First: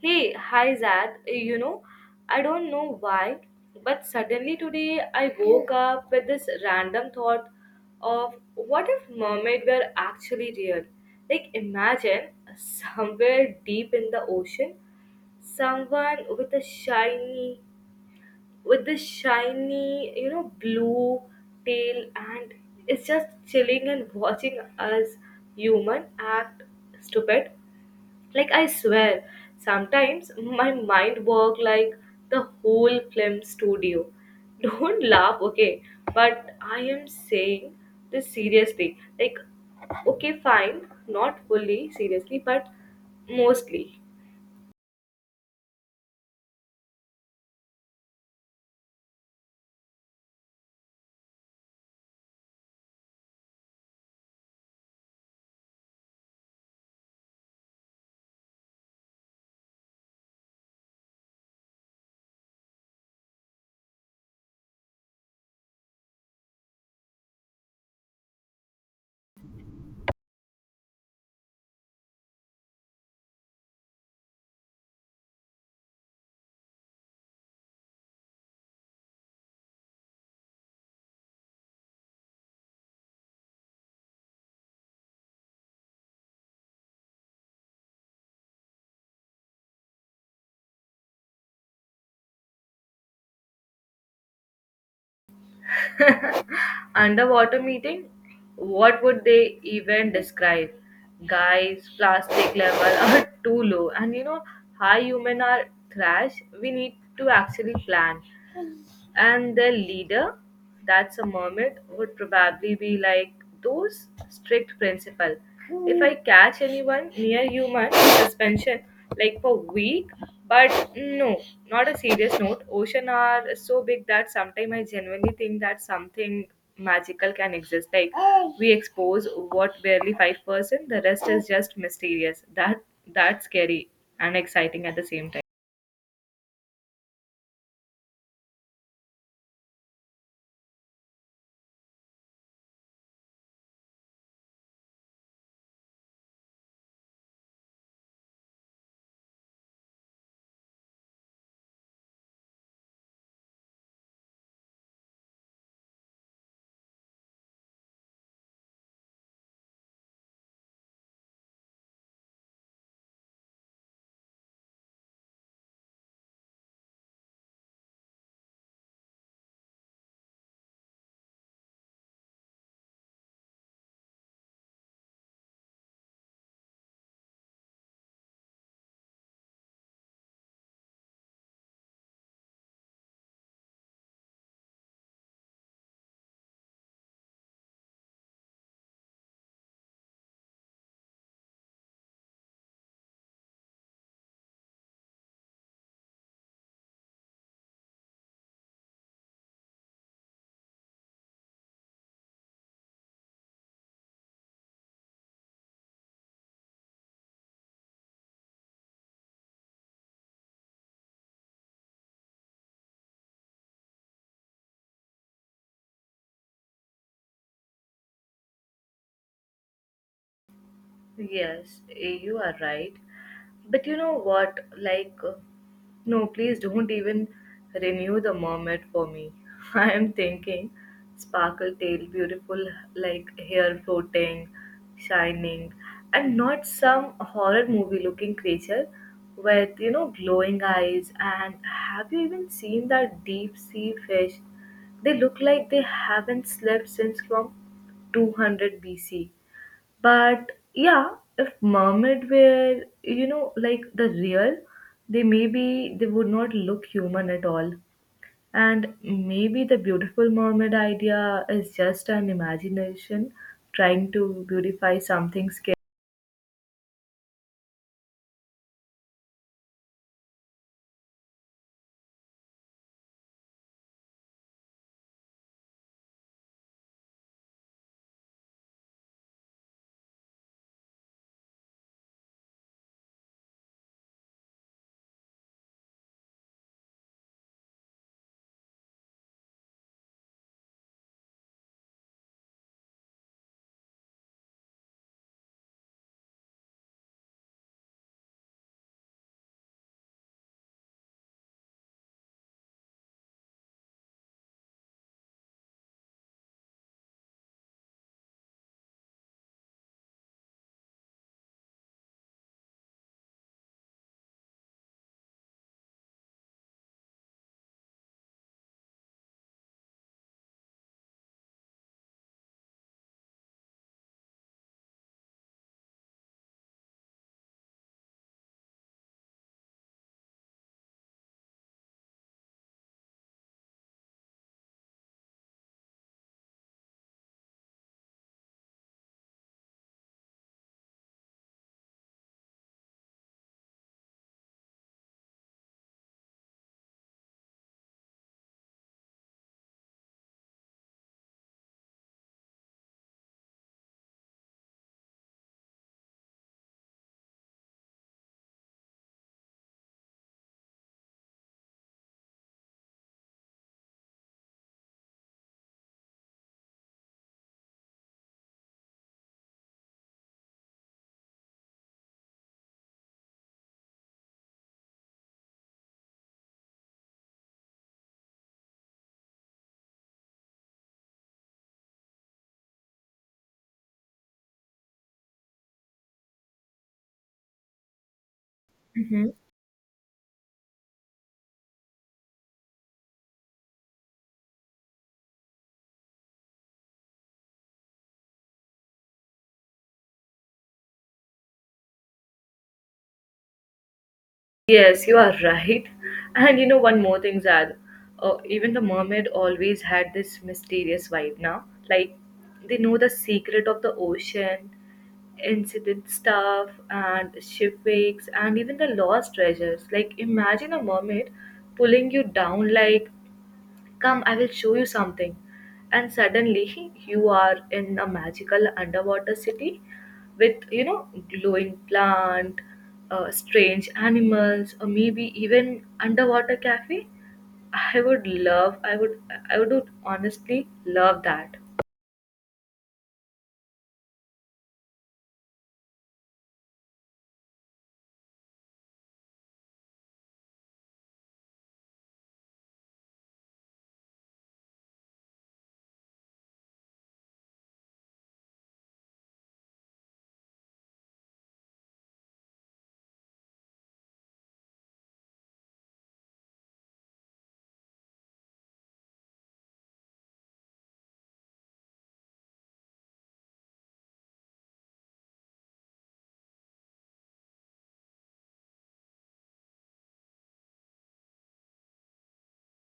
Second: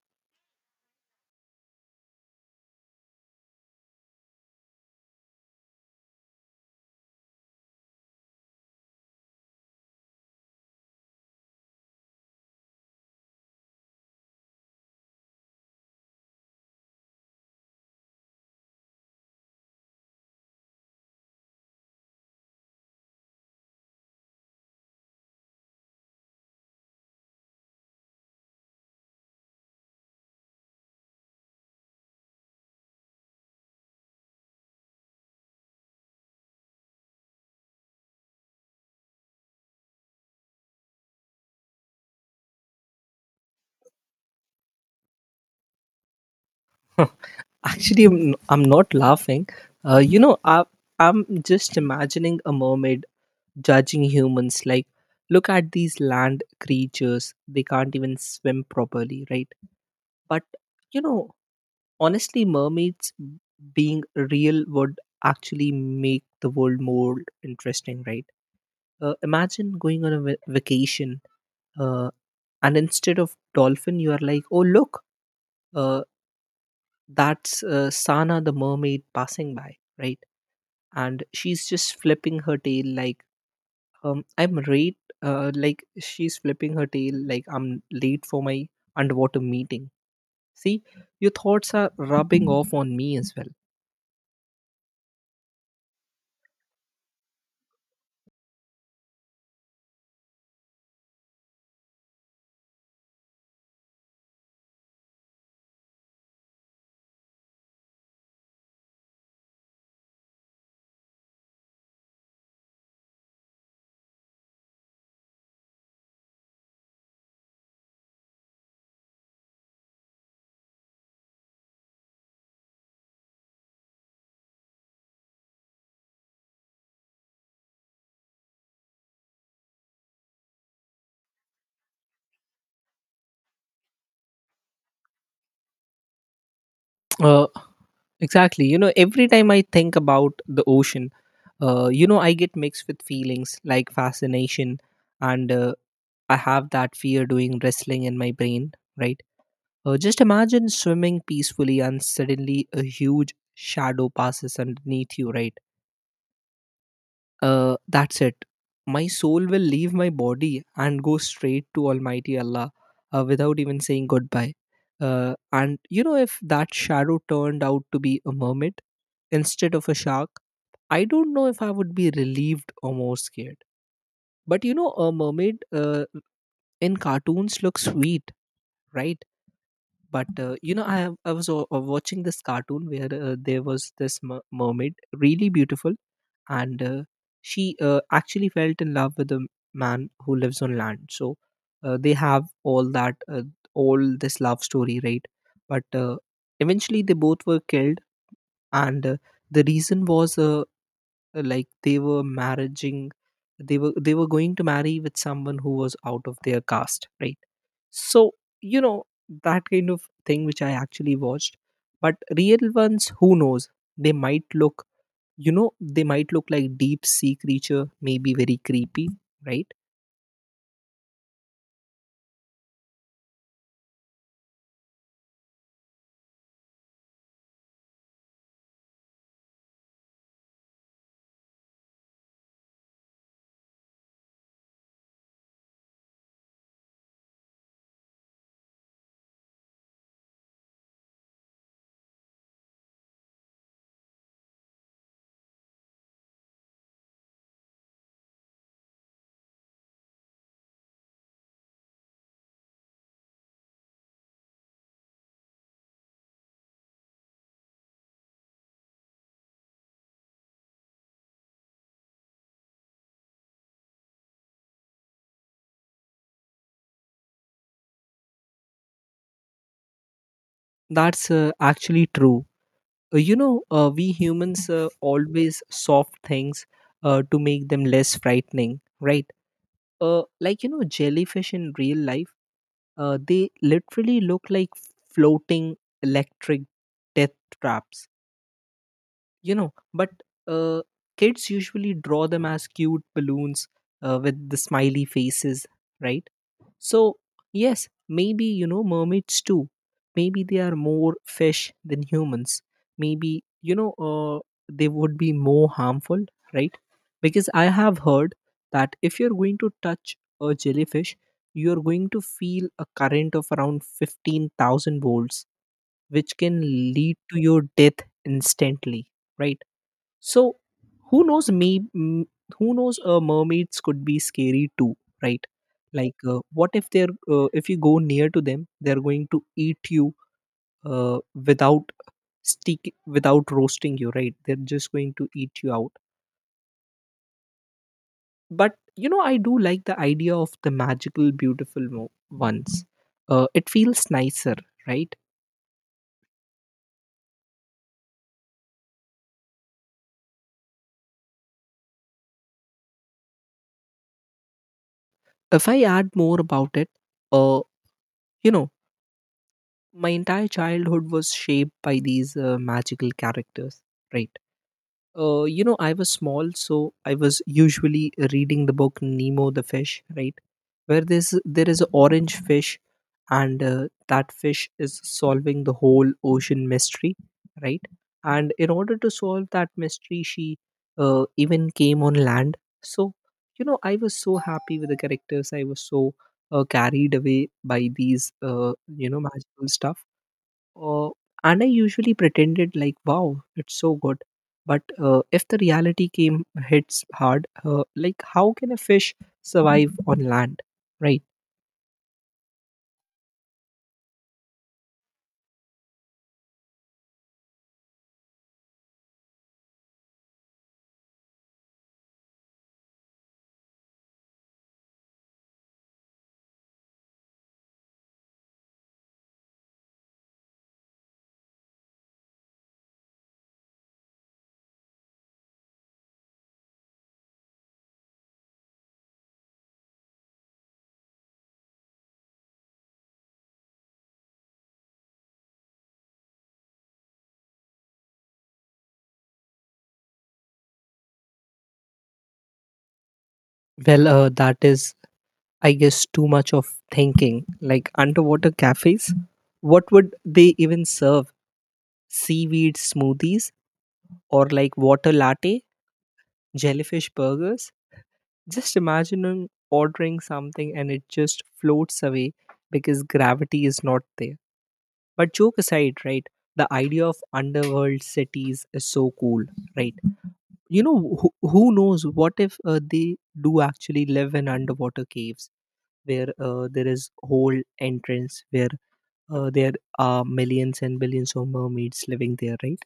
Hey, hi Zad. I don't know why, but suddenly today I woke up with this random thought of what if mermaid were actually real? Like imagine somewhere deep in the ocean, someone with this shiny, blue tail and is just chilling and watching us human act stupid. Like I swear sometimes my mind work like the whole film studio. Don't laugh, okay? But I am saying this seriously. Like, okay, fine, not fully seriously, but mostly. Actually, I'm not laughing. Uh, you know, I, I'm just imagining a mermaid judging humans like, look at these land creatures. They can't even swim properly, right? But, you know, honestly, mermaids being real would actually make the world more interesting, right? Imagine going on a vacation uh, and instead of dolphin you are like, oh look, uh, that's Sana the mermaid passing by, right? And she's just flipping her tail like, I'm late. Like she's flipping her tail like, I'm late for my underwater meeting. See, your thoughts are rubbing off on me as well. Underwater meeting, what would they even describe? Guys, plastic level are too low, and you know high human are trash. We need to actually plan. And their leader, that's a mermaid, would probably be like those strict principle. If I catch anyone near human, suspension like for week. But no, not a serious note. Ocean are so big that sometimes I genuinely think that something magical can exist. Like, we expose what, barely 5%? The rest is just mysterious. That's scary and exciting at the same time. Uh, exactly. You know, every time I think about the ocean, I get mixed with feelings like fascination, and I have that fear doing wrestling in my brain, right? Just imagine swimming peacefully and suddenly a huge shadow passes underneath you, right? That's it. My soul will leave my body and go straight to Almighty Allah without even saying goodbye. If that shadow turned out to be a mermaid instead of a shark, I don't know if I would be relieved or more scared. But you know, a mermaid in cartoons looks sweet, right? But I was watching this cartoon where there was this mermaid, really beautiful, and she actually felt in love with a man who lives on land. So they have all that, all this love story, right? But eventually, they both were killed, and the reason was like they were marrying, they were going to marry with someone who was out of their caste, right? So, you know, that kind of thing which I actually watched. But real ones, who knows? They might look, you know, they might look like deep sea creature, maybe very creepy, right? Yes, you are right. But you know what? Like, no, please don't even renew the mermaid for me. I am thinking sparkle tail, beautiful, like hair floating, shining, and not some horror movie looking creature with, glowing eyes. And have you even seen that deep sea fish? They look like they haven't slept since from 200 BC. But yeah, if mermaid were, like the real, they maybe they would not look human at all. And maybe the beautiful mermaid idea is just an imagination trying to beautify something That's actually true. We humans always soft things to make them less frightening, right? Like, you know, jellyfish in real life, they literally look like floating electric death traps you know but uh, Kids usually draw them as cute balloons with the smiley faces, right? So yes, maybe you know, mermaids too, maybe they are more fish than humans. Maybe they would be more harmful, right? Because I have heard that if you're going to touch a jellyfish, you're going to feel a current of around 15,000 volts, which can lead to your death instantly, right? So who knows? Who knows? Mermaids could be scary too, right? Like, what if they're if you go near to them, they're going to eat you without stick without roasting you, right? They're just going to eat you out. But you know, I do like the idea of the magical, beautiful ones. It feels nicer, right? If I add more about it, uh, you know, my entire childhood was shaped by these magical characters, right? I was small, so I was usually reading the book Nemo the Fish, right? Where there is an orange fish, and that fish is solving the whole ocean mystery, right? And in order to solve that mystery, she even came on land. So, you know, I was so happy with the characters. I was so carried away by these, scary. magical stuff, uh, and I usually pretended like, wow, it's so good. But if the reality came hits hard, like how can a fish survive on land, right? Yes, you are right. And you know, one more thing, Zad. Even the mermaid always had this mysterious vibe now. Like, they know the secret of the ocean, incident stuff, and shipwrecks, and even the lost treasures. Like, imagine a mermaid pulling you down like, "Come, I will show you something." And suddenly, you are in a magical underwater city with, glowing plant, strange animals, or maybe even underwater cafe. I would love, I would, I would honestly love that. Well, that is, I guess, too much of thinking. Like underwater cafes, what would they even serve? Seaweed smoothies or like water latte, jellyfish burgers? Just imagining ordering something and it just floats away because gravity is not there. But joke aside, right? The idea of underworld cities is so cool, right? You know, who knows? What if they do actually live in underwater caves where there is whole entrance where there are millions and billions of mermaids living there, right?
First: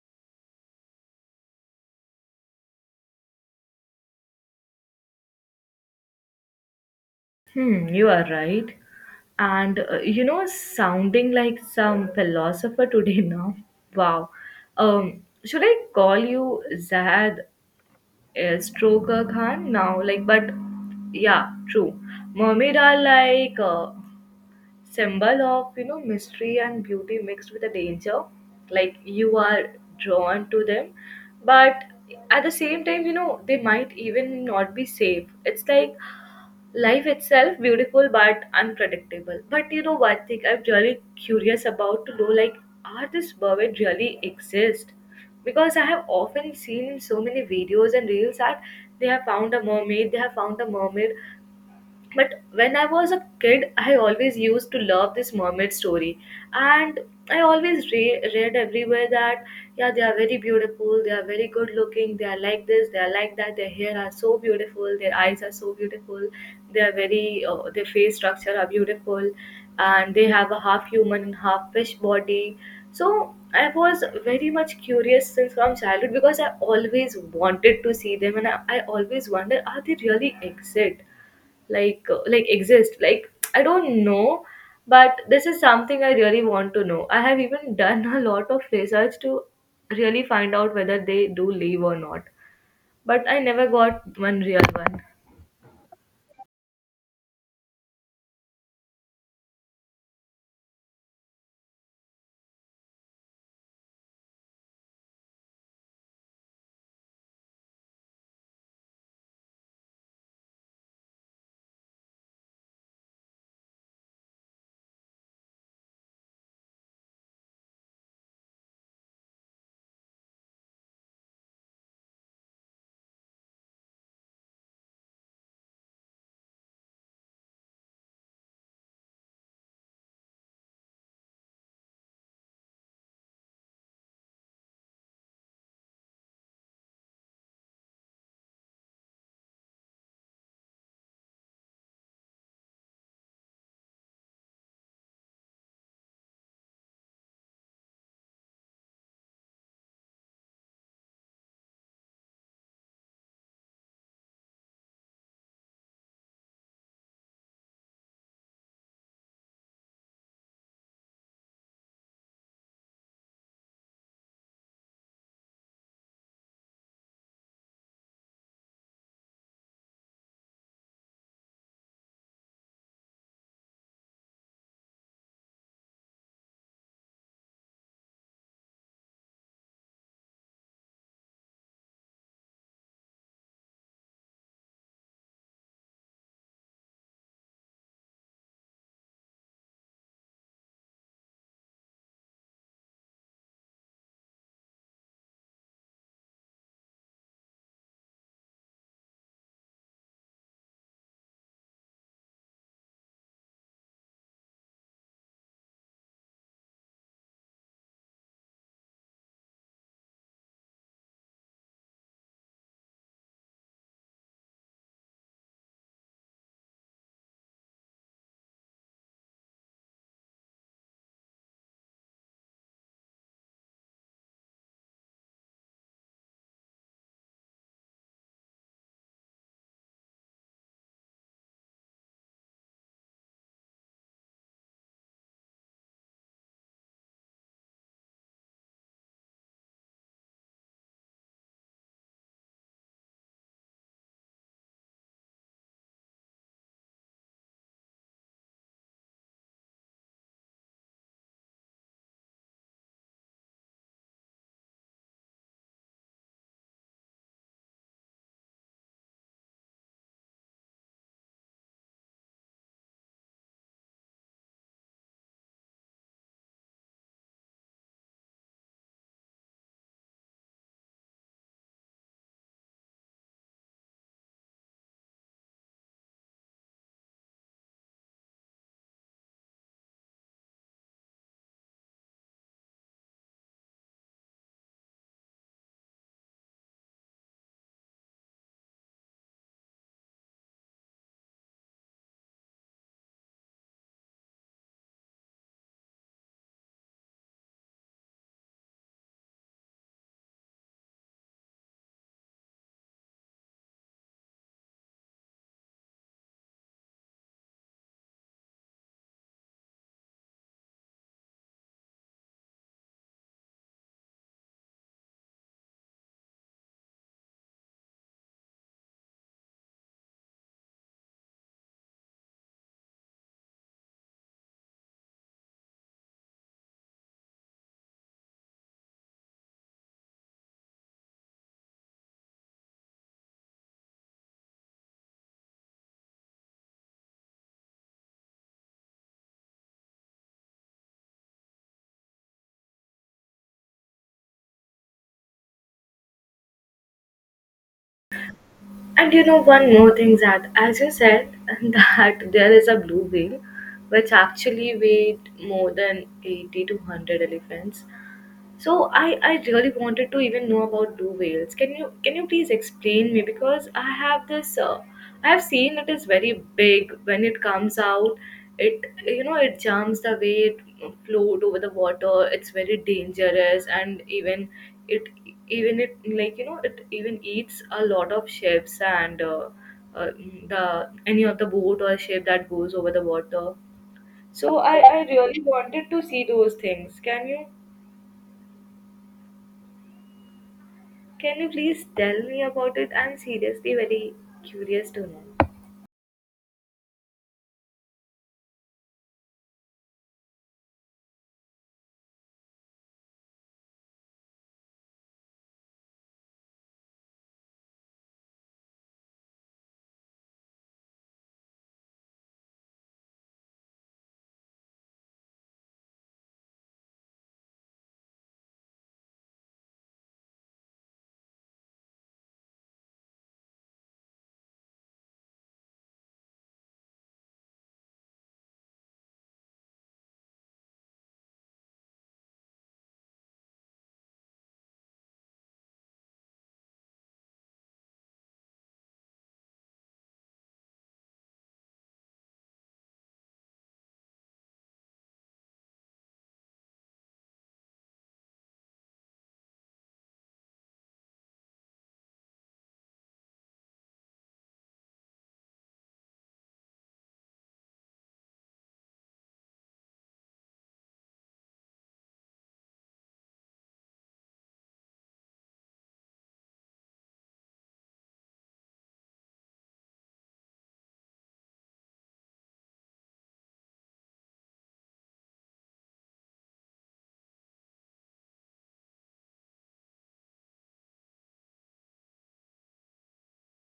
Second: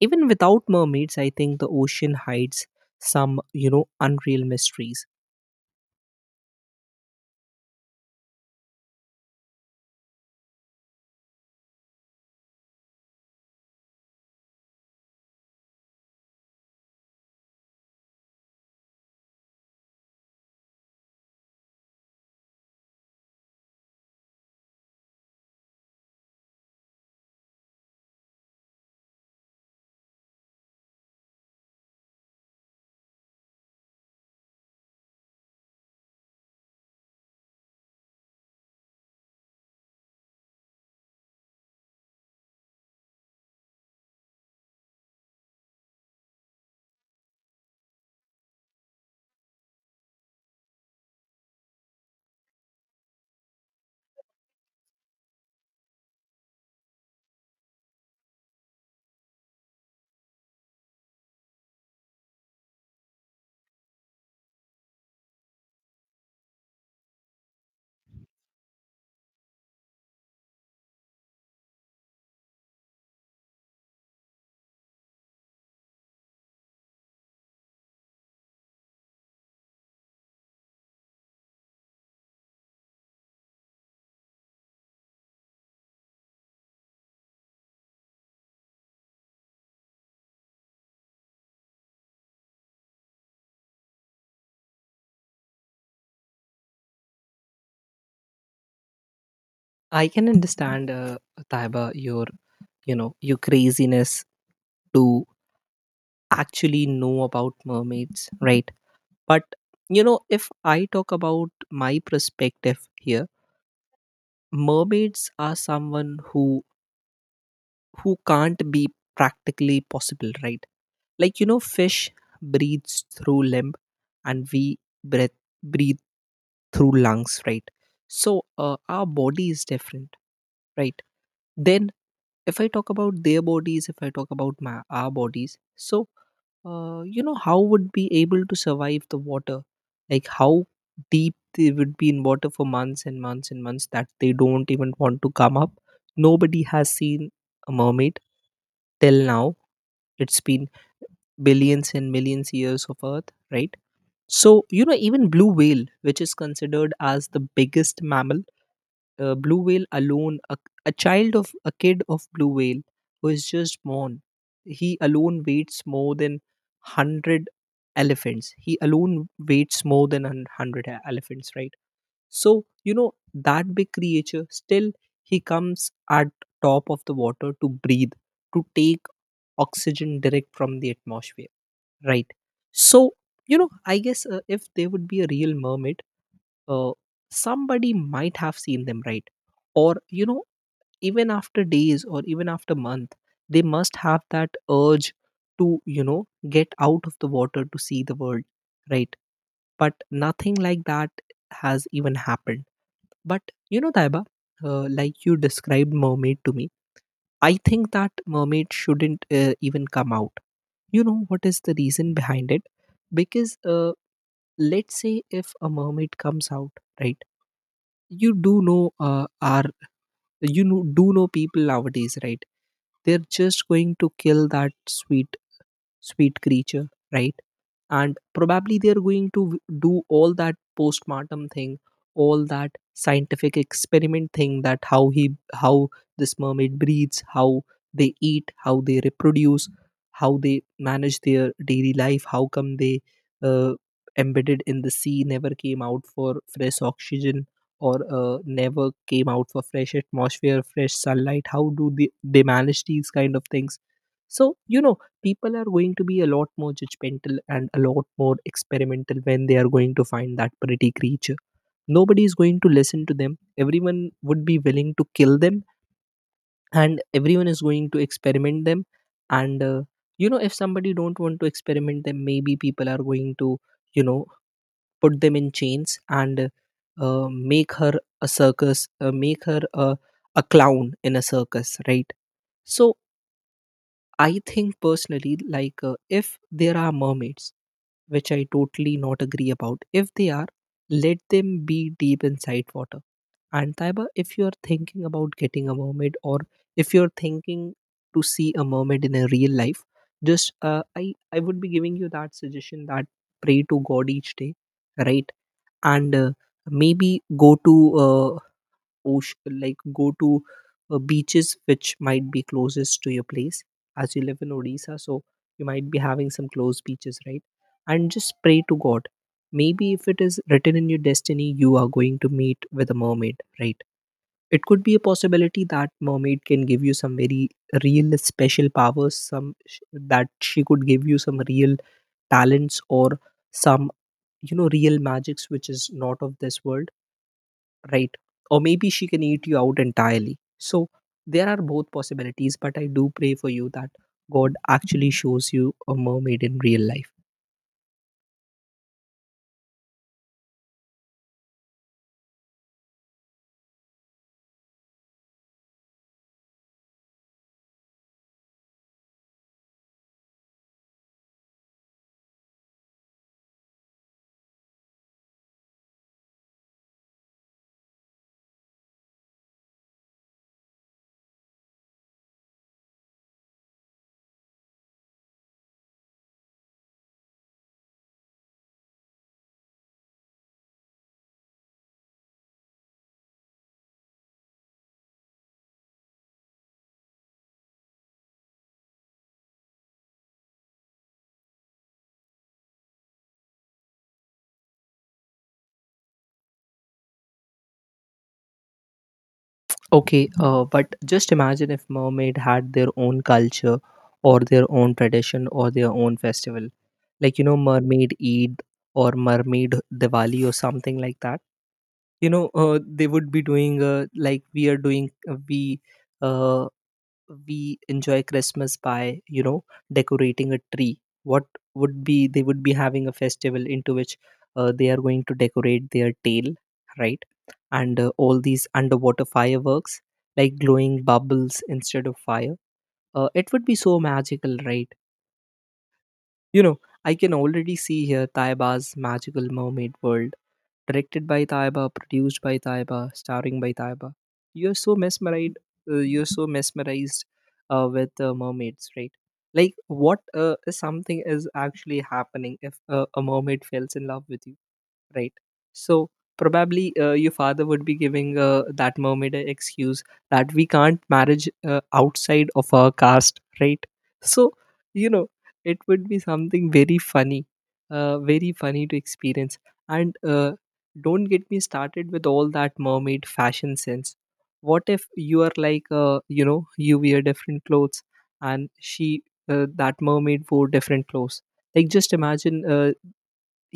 Even without mermaids, I think the ocean hides some, you know, unreal mysteries. Hmm, you are right. And sounding like some philosopher today now. Wow. Should I call you Zahad? Yes, true, Khan. Now, like, but yeah, true. Mermaid are like a symbol of mystery and beauty mixed with a danger. Like you are drawn to them, but at the same time, you know they might even not be safe. It's like life itself, beautiful but unpredictable. But you know one thing I'm really curious about to know, like, are this mermaid really exist? Because I have often seen in so many videos and reels that they have found a mermaid, they have found a mermaid. But when I was a kid, I always used to love this mermaid story, and I always read everywhere that, yeah, they are very beautiful, they are very good looking, they are like this, they are like that, their hair are so beautiful, their eyes are so beautiful, they are very their face structure are beautiful, and they have a half human and half fish body. So I was very much curious since from childhood because I always wanted to see them, and I always wonder, are they really exist? Like, exist, like I don't know. But this is something I really want to know. I have even done a lot of research to really find out whether they do leave or not, but I never got one real one. I can understand, Taiba, your, you know, your craziness to actually know about mermaids, right? But you know, if I talk about my perspective here, mermaids are someone who can't be practically possible, right? Like you know, fish breathes through limb, and we breath breathe through lungs, right? So our body is different, right? Then if I talk about their bodies, if I talk about my our bodies, so you know how would be able to survive the water, like how deep they would be in water for months and months and months, that they don't even want to come up. Nobody has seen a mermaid till now. It's been billions and millions years of earth, right? So you know, even blue whale, which is considered as the biggest mammal, blue whale alone, a child of a kid of blue whale who is just born, he alone weighs more than 100 elephants. He alone weights more than 100 elephants, right? So you know, that big creature still, he comes at top of the water to breathe, to take oxygen direct from the atmosphere, right? So you know, I guess if there would be a real mermaid, uh, somebody might have seen them, right? Or you know, even after days or even after month, they must have that urge to, you know, get out of the water to see the world, right? But nothing like that has even happened. But you know, Taiba, like you described mermaid to me, I think that mermaid shouldn't even come out. You know what is the reason behind it? Because let's say if a mermaid comes out, right? You do know, do know people nowadays, right? They're just going to kill that sweet creature, right? And probably they're going to do all that postmortem thing, all that scientific experiment thing, that how he how this mermaid breathes, how they eat, how they reproduce, how they manage their daily life, how come they uh, embedded in the sea, never came out for fresh oxygen, or never came out for fresh atmosphere, fresh sunlight. How do they manage these kind of things? So you know, people are going to be a lot more judgmental and a lot more experimental when they are going to find that pretty creature. Nobody is going to listen to them. Everyone would be willing to kill them, and everyone is going to experiment them. And if somebody don't want to experiment them, maybe people are going to, you know, put them in chains and make her a circus, make her a clown in a circus, right? So I think personally, like if there are mermaids, which I totally not agree about. If they are, let them be deep inside water. And Taiba, if you are thinking about getting a mermaid, or if you're thinking to see a mermaid in a real life, just I would be giving you that suggestion that pray to God each day, right? And maybe go to ocean, like go to beaches which might be closest to your place, as you live in Odisha. So you might be having some close beaches, right? And just pray to God. Maybe if it is written in your destiny, you are going to meet with a mermaid, right? It could be a possibility that mermaid can give you some very real special powers, some that she could give you some real talents, or some, you know, real magics which is not of this world, right? Or maybe she can eat you out entirely. So there are both possibilities, but I do pray for you that God actually shows you a mermaid in real life. And you know one more thing, that as you said, that there is a blue whale which actually weighed more than 80 to 100 elephants. So I really wanted to even know about blue whales. Can you please explain me, because I have this I have seen it is very big when it comes out. It, it jumps the way it float over the water. It's very dangerous, and it even it like you know it even eats a lot of ships and uh, the any of the boat or ship that goes over the water. So I really wanted to see those things. Can you? Can you please tell me about it? I'm seriously very curious to know. Okay, but just imagine if mermaid had their own culture, or their own tradition, or their own festival. Like, you know, mermaid Eid, or mermaid Diwali, or something like that. You know, they would be doing like we are doing, uh, we enjoy christmas by, you know, decorating a tree. What would be, they would be having a festival into which they are going to decorate their tail, right? And all these underwater fireworks, like glowing bubbles instead of fire, it would be so magical, right? You know, I can already see here Taiba's magical mermaid world, directed by Taiba, produced by Taiba, starring by Taiba. You're so mesmerized. You're so mesmerized with mermaids, right? Like what is something is actually happening if a mermaid falls in love with you, right? So probably your father would be giving that mermaid a excuse that we can't marriage outside of our caste, right? So you know it would be something very funny to experience. And Don't get me started with all that mermaid fashion sense. What if you are like you wear different clothes and she, that mermaid wore different clothes? Like just imagine,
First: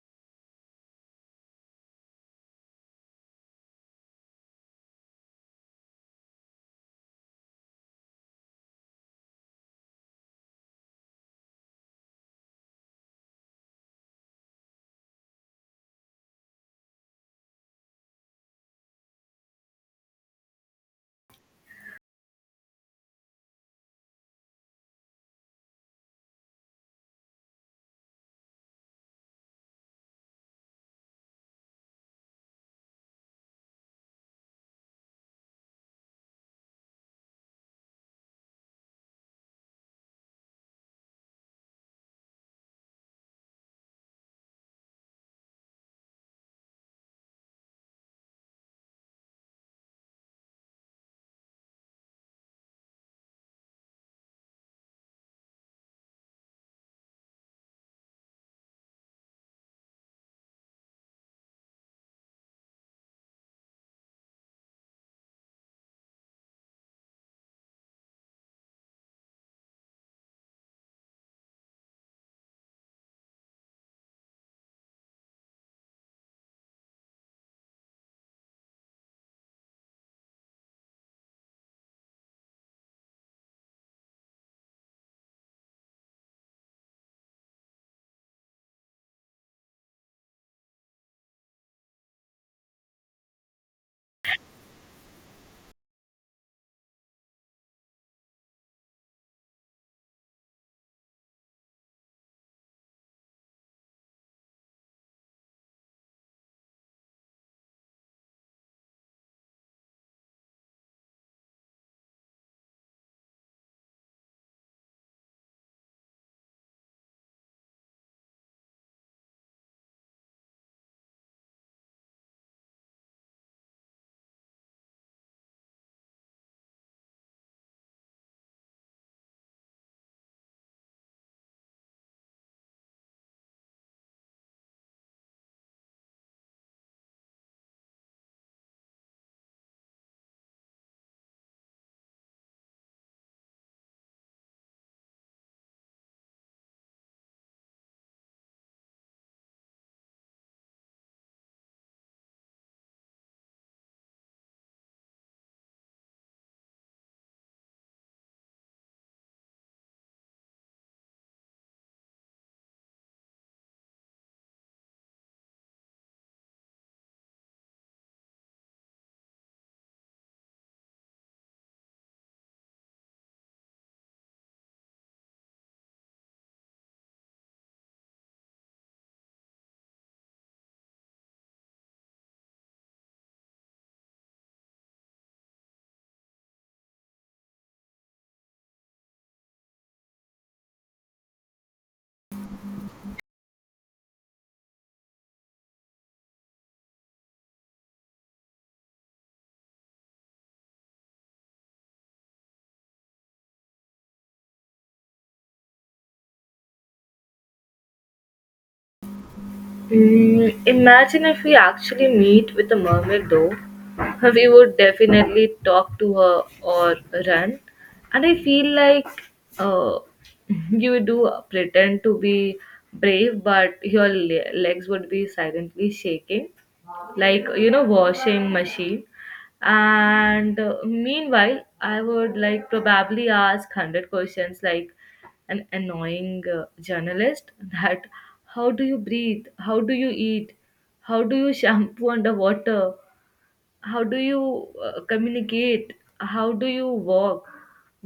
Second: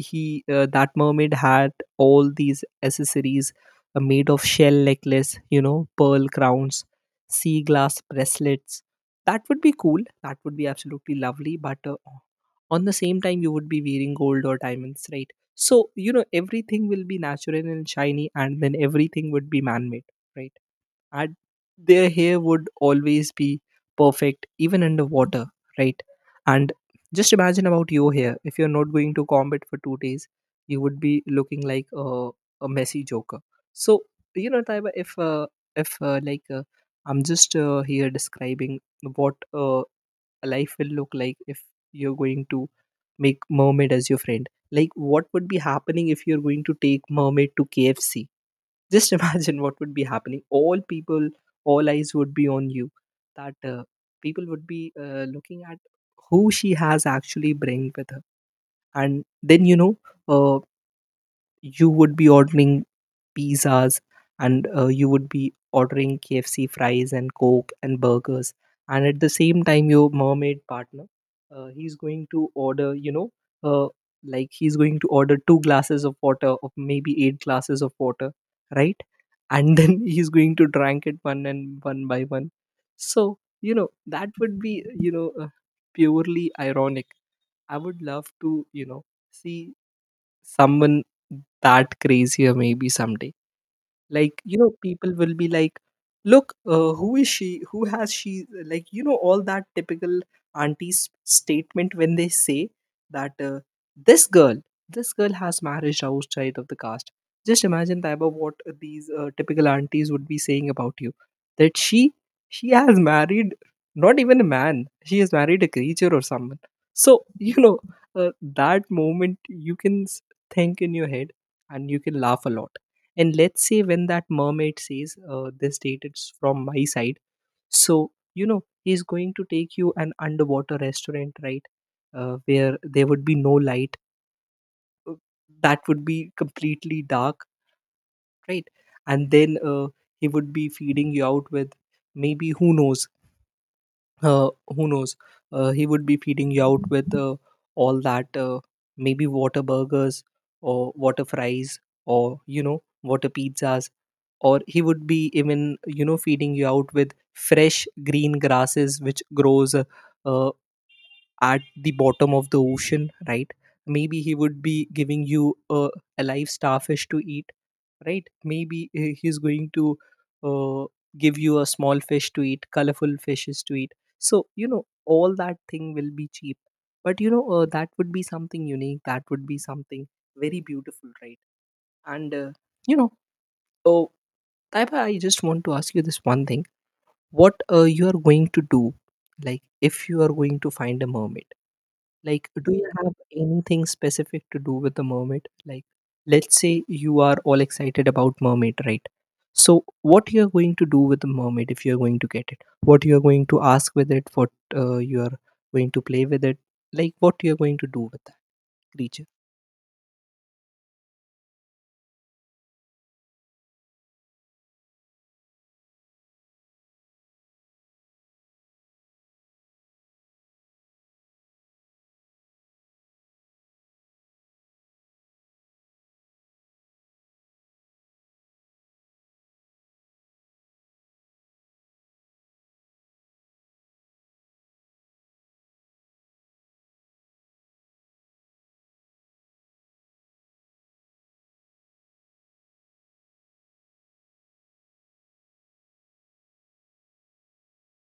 he, that mermaid had all these accessories made of shell necklace, pearl crowns, sea glass bracelets. That would be cool, that would be absolutely lovely, but on the same time you would be wearing gold or diamonds, right? So everything will be natural and shiny and then everything would be man made, right? And their hair would always be perfect even underwater, right? And just imagine about you here. If you're not going to combat for 2 days, you would be looking like a messy joker. So, Taiba, if like I'm just here describing what life will look like if you're going to make mermaid as your friend. Like, what would be happening if you're going to take mermaid to KFC? Just imagine what would be happening. All eyes would be on you. That People would be looking at who she has actually bring with her. And then you know, uh, you would be ordering pizzas, and you would be ordering KFC fries and Coke and burgers. And at the same time, your mermaid partner, he's going to order, uh, he's going to order two glasses of water, of maybe eight glasses of water, right? And then he's going to drink it one by one. So, that would be, purely ironic. I would love to, see someone that crazy. Or maybe someday, people will be like, look, who is she, who has she, all that typical auntie's statement when they say that, this girl, this girl has marriage outside of the caste. Just imagine Taiba, what these typical aunties would be saying about you. That she has married not even a man, she has married a creature or someone. So that moment you can think in your head, and you can laugh a lot. And let's say when that mermaid says, this date it's from my side. So he's going to take you an underwater restaurant, right? Where there would be no light, uh, that would be completely dark, right? And then he would be feeding you out with, maybe who knows, who knows? He would be feeding you out with all that, maybe water burgers, or water fries, or, water pizzas. Or he would be even, feeding you out with fresh green grasses which grows uh, at the bottom of the ocean, right? Maybe he would be giving you a live starfish to eat, right? Maybe he's going to uh, give you a small fish to eat, colorful fishes to eat. So, all that thing will be cheap. But, that would be something unique. That would be something very beautiful, right? And, uh, you know, oh, Taiba, I just want to ask you this one thing. What you are going to do, like if you are going to find a mermaid? Like, do you have anything specific to do with the mermaid? Like, let's say you are all excited about mermaid, right? So, what you're going to do with the mermaid if you're going to get it? What you're going to ask with it? What you're going to play with it? Like, what you're going to do with that creature? Imagine if we actually meet with a mermaid, though. We would definitely talk to her or run. And I feel like uh, you do pretend to be brave, but your legs would be silently shaking, like, you know, washing machine. And meanwhile I would like probably ask 100 questions like an annoying journalist that, how do you breathe, how do you eat, how do you shampoo underwater, how do you communicate, how do you walk,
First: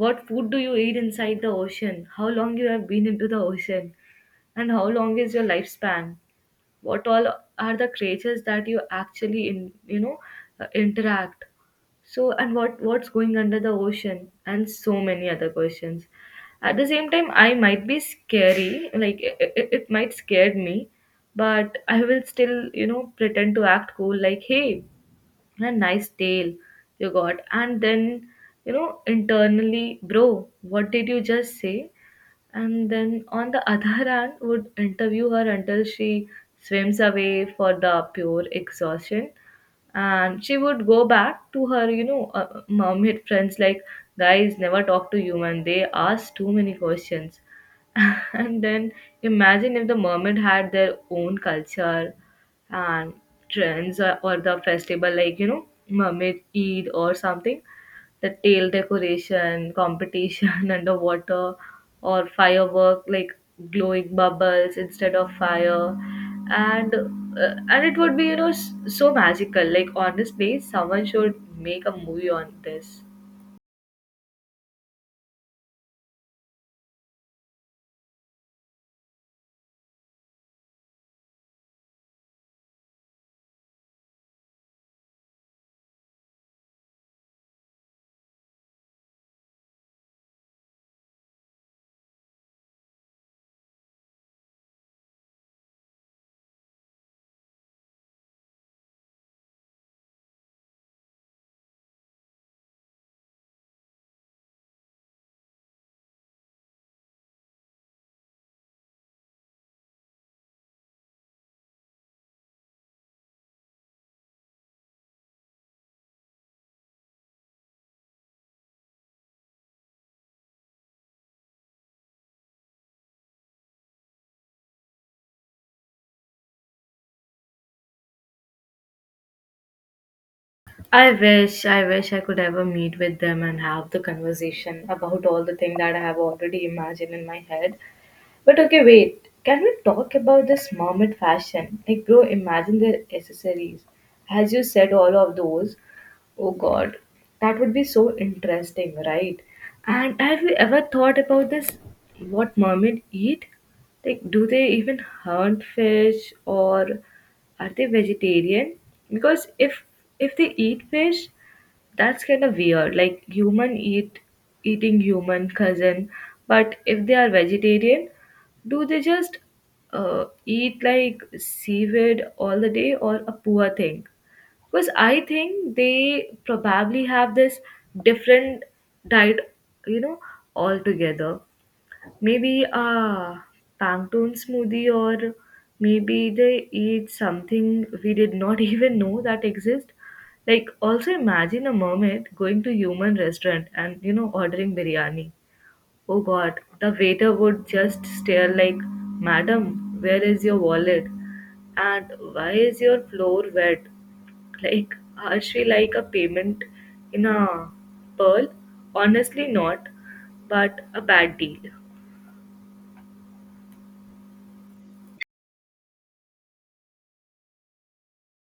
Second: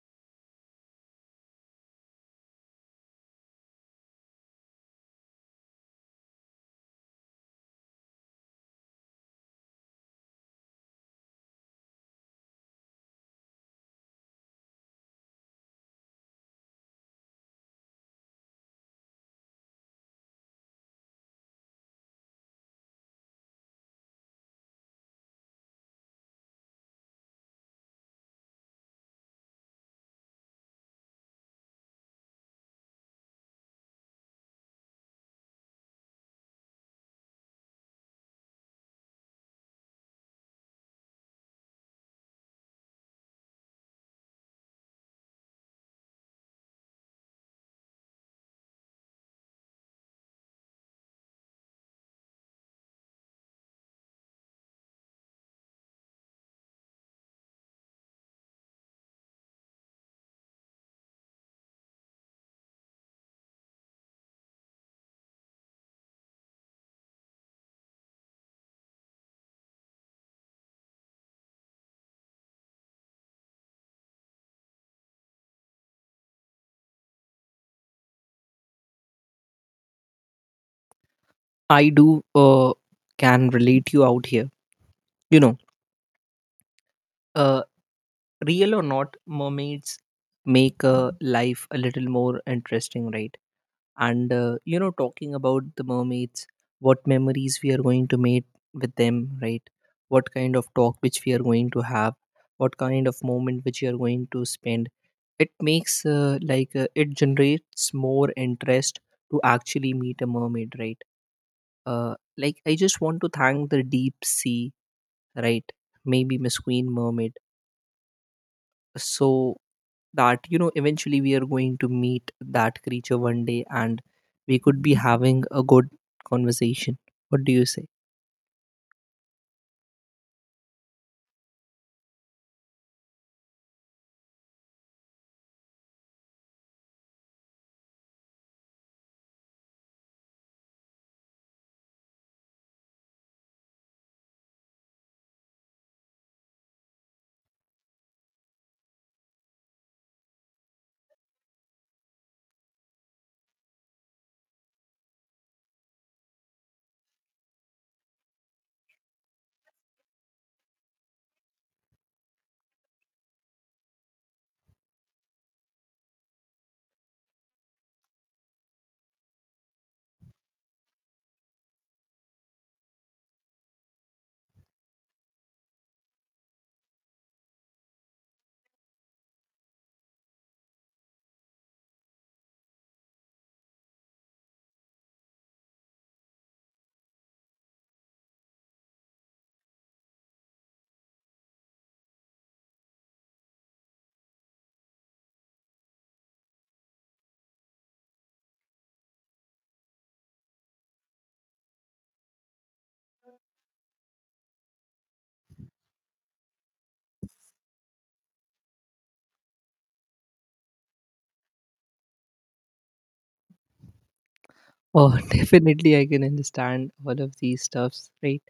what food do you eat inside the ocean, how long you have been into the ocean, and how long is your lifespan, what all are the creatures that you actually in you know interact. So, and what what's going under the ocean, and so many other questions. At the same time I might be scary, like it might scare me, but I will still pretend to act cool, like, hey, a nice tail you got, and then, internally, bro, what did you just say? And then on the other hand would interview her until she swims away for the pure exhaustion, and she would go back to her mermaid friends like, guys, never talk to human, they ask too many questions. And then imagine if the mermaid had their own culture and trends, or the festival, like, mermaid Eid or something, the tail decoration, competition underwater, or firework like glowing bubbles instead of fire, and it would be so magical. Like, honestly, someone should make a movie on this. I do can relate you out here. You know, uh, real or not, mermaids make life a little more interesting, right? And talking about the mermaids, what memories we are going to make with them, right? What kind of talk which we are going to have, what kind of moment which you are going to spend. It makes it generates more interest to actually meet a mermaid, right? Like I just want to thank the deep sea, right? Maybe Miss Queen Mermaid. So that eventually we are going to meet that creature one day, and we could be having a good conversation. What do you say? I wish I could ever meet with them and have the conversation about all the thing that I have already imagined in my head. But okay, wait. Can we talk about this mermaid fashion? Like, bro, imagine the accessories. As you said, all of those. Oh God, that would be so interesting, right? And have you ever thought about this? What mermaid eat? Like, do they even hunt fish, or are they vegetarian? Because if they eat fish, that's kind of weird. Like human eating human cousin, but if they are vegetarian, do they just eat like seaweed all the day or a poor thing? Because I think they probably have this different diet, you know, altogether. Maybe a Pangtone smoothie, or maybe they eat something we did not even know that exist. Like, also imagine a mermaid going to human restaurant and ordering biryani. Oh God, the waiter would just stare like, "Madam, where is your wallet? And why is your floor wet?" Like, are she like a payment in a pearl? Honestly, not, but a bad deal. Oh, definitely I can understand all of these stuffs, right?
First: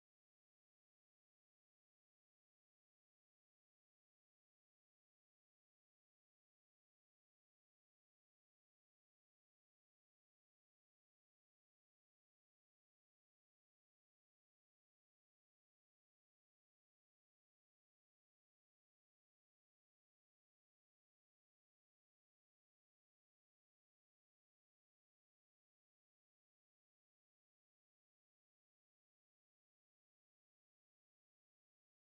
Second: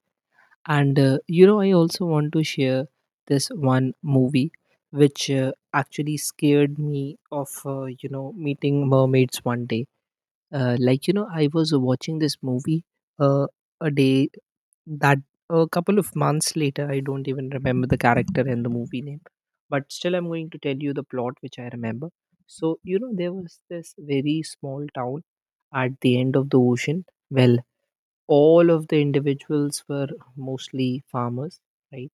And I also want to share this one movie which actually scared me of, meeting mermaids one day. I was watching this movie, uh, a day, that a couple of months later. I don't even remember the character and the movie name, but still I'm going to tell you the plot which I remember. So there was this very small town at the end of the ocean. Well, all of the individuals were mostly farmers, right?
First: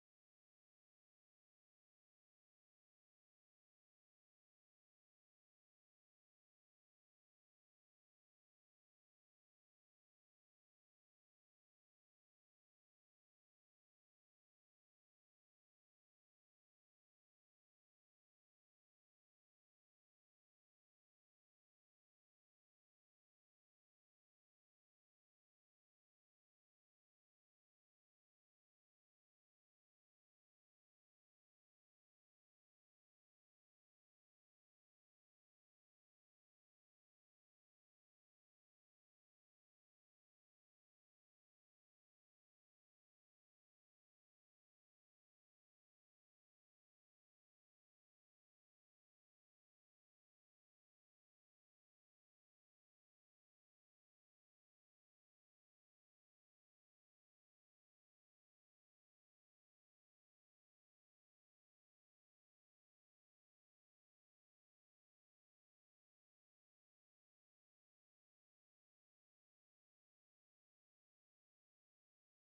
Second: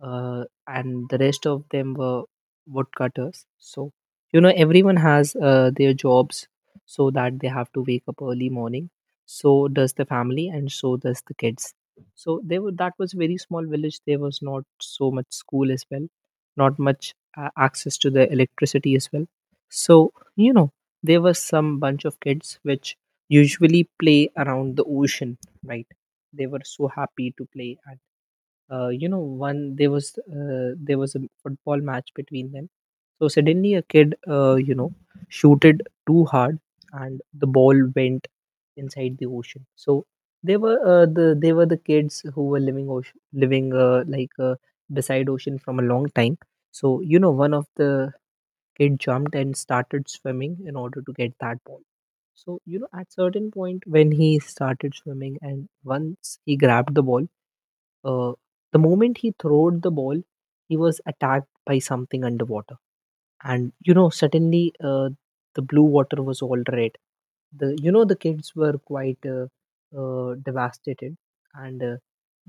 And the rest of them were woodcutters. So, everyone has their jobs so that they have to wake up early morning. So does the family, and so does the kids. So they were that was very small village. There was not so much school as well, not much access to the electricity as well. So there was some bunch of kids which usually play around the ocean, right? They were so happy to play. And one there was a football match between them. So suddenly a kid, shooted too hard, and the ball went inside the ocean. So they were the kids who were living ocean, living beside ocean from a long time. So one of the kid jumped and started swimming in order to get that ball. So at certain point when he started swimming, and once he grabbed the ball, uh, the moment he throwed the ball, he was attacked by something underwater. And suddenly, the blue water was all red. The you know the kids were quite devastated, and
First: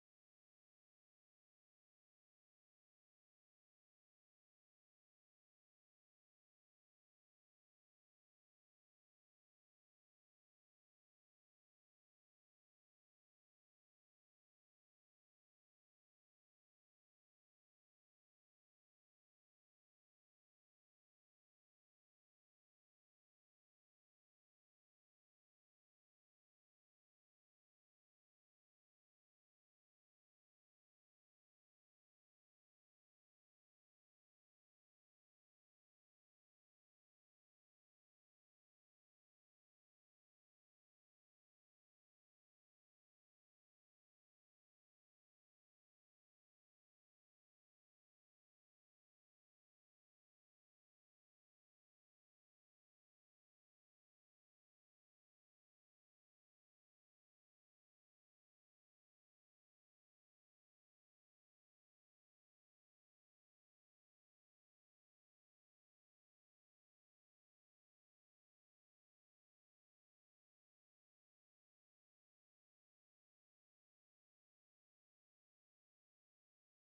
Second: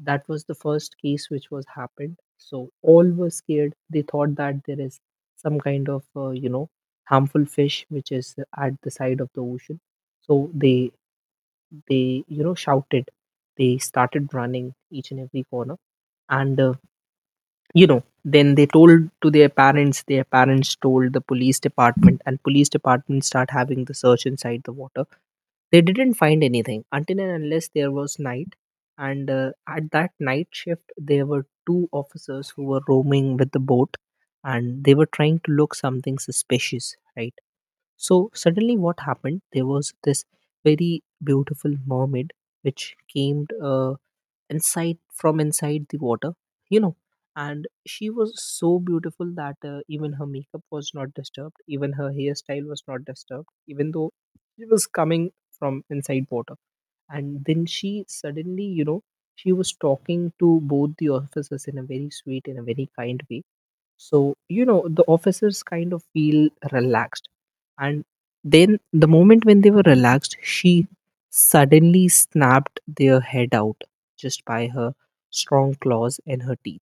that was the first case which was happened. So all were scared. They thought that there is some kind of, harmful fish which is at the side of the ocean. So they shouted. They started running each and every corner, and then they told to their parents, their parents told the police department, and police department start having the search inside the water. They didn't find anything until and unless there was night. And at that night shift, there were two officers who were roaming with the boat, and they were trying to look something suspicious, right? So suddenly what happened, there was this very beautiful mermaid which came, inside from inside the water, you know and she was so beautiful that even her makeup was not disturbed, even her hairstyle was not disturbed, even though it was coming from inside water. And then she suddenly, she was talking to both the officers in a very sweet, in a very kind way. So, the officers kind of feel relaxed. And then the moment when they were relaxed, she suddenly snapped their head out just by her strong claws and her teeth.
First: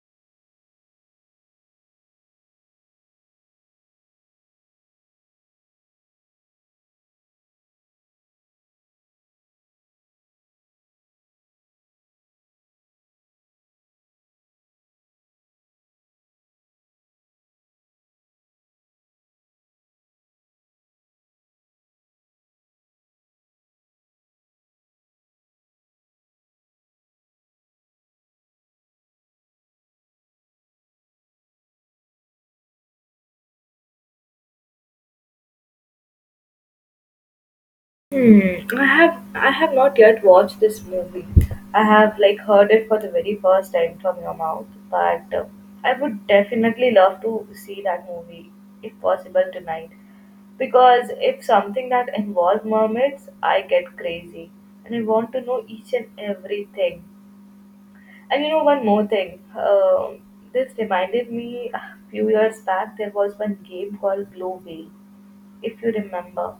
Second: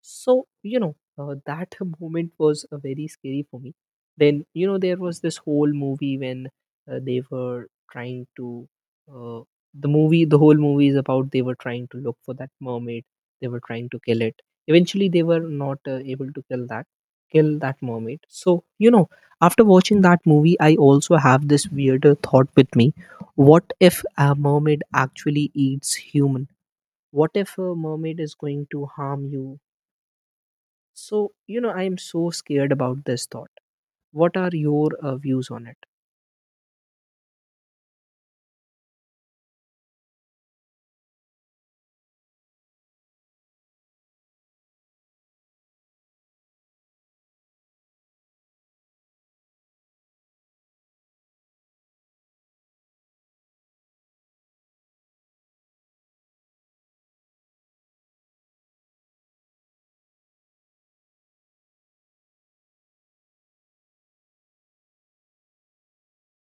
So, that moment was very scary for me. Then, there was this whole movie when uh, they were trying to, uh, the whole movie is about they were trying to look for that mermaid. They were trying to kill it. Eventually, they were not able to kill that mermaid. So, after watching that movie, I also have this weirder thought with me. What if a mermaid actually eats human? What if a mermaid is going to harm you? So, I am so scared about this thought. What are your views on it? Hmm. I have I have not yet watched this movie. I have like heard it for the very first time from your mouth, but I would definitely love to see that movie if possible tonight. Because if something that involves mermaids, I get crazy and I want to know each and everything. And you know one more thing. This reminded me, a few years back there was one game called Blue Whale, if you remember.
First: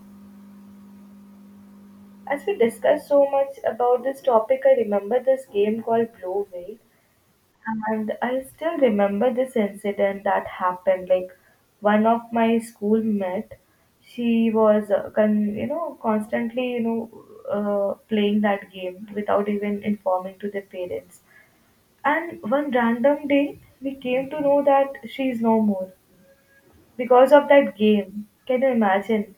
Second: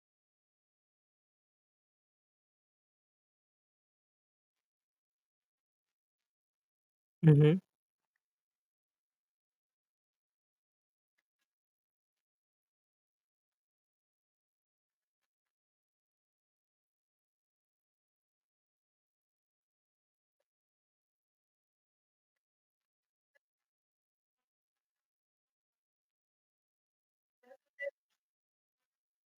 As we discussed so much about this topic, I remember this game called Blue Whale, Hmm. and I still remember this incident that happened. Like, one of my schoolmate, she was constantly playing that game without even informing to their parents. And one random day, we came to know that she is no more because of that game. Can you imagine?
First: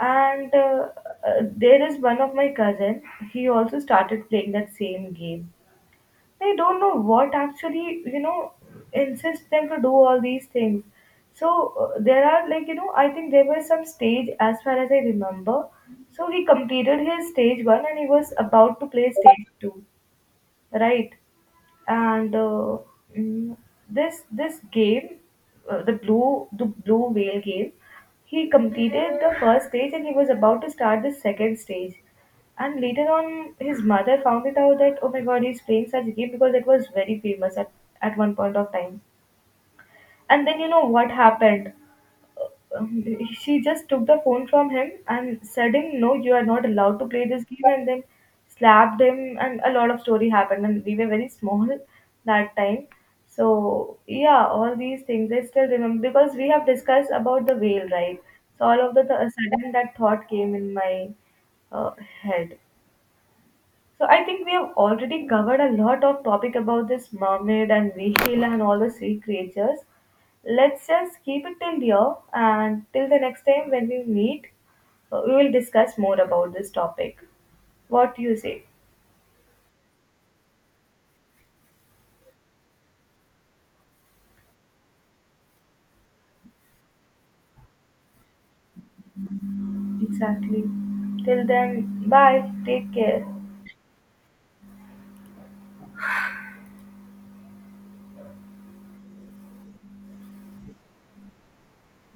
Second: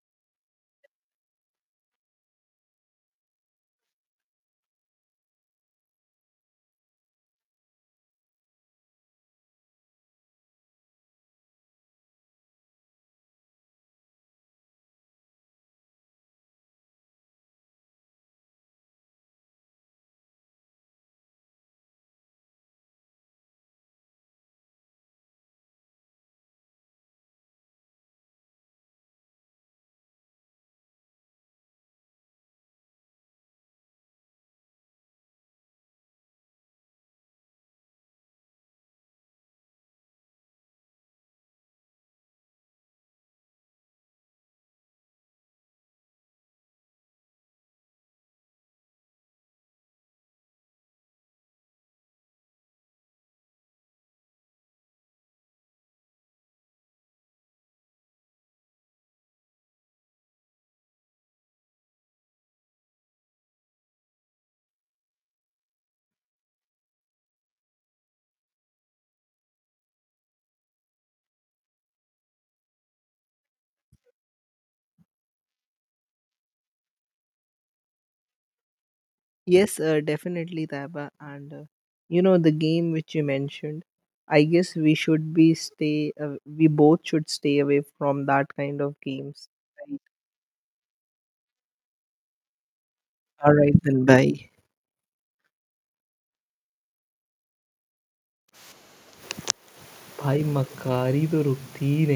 And there is one of my cousin. He also started playing that same game. I don't know what actually insists them to do all these things. So there are, like, I think there was some stage as far as I remember. So he completed his stage one and he was about to play stage two, right? And mm, this game, the blue whale game, he completed the first stage and he was about to start the second stage, and later on his mother found it out that, oh my god, he's playing such a game, because it was very famous at one point of time. And then, you know what happened, um, she just took the phone from him and said him no, you are not allowed to play this game, and then slapped him, and a lot of story happened, and we were very small that time. So yeah, all these things I still remember because we have discussed about the whale, right? So all of the sudden that thought came in my uh, head. So I think we have already covered a lot of topic about this mermaid and whale and all the sea creatures. Let's just keep it till here, and till the next time when we meet, we will discuss more about this topic. What do you say? Yes, definitely, Taiba. And the game which you mentioned, I guess we both should stay away from that kind of games. Right. Exactly. Till then, bye. Take care. All right then. Bye. भाई मक्कारी तो रुकती ही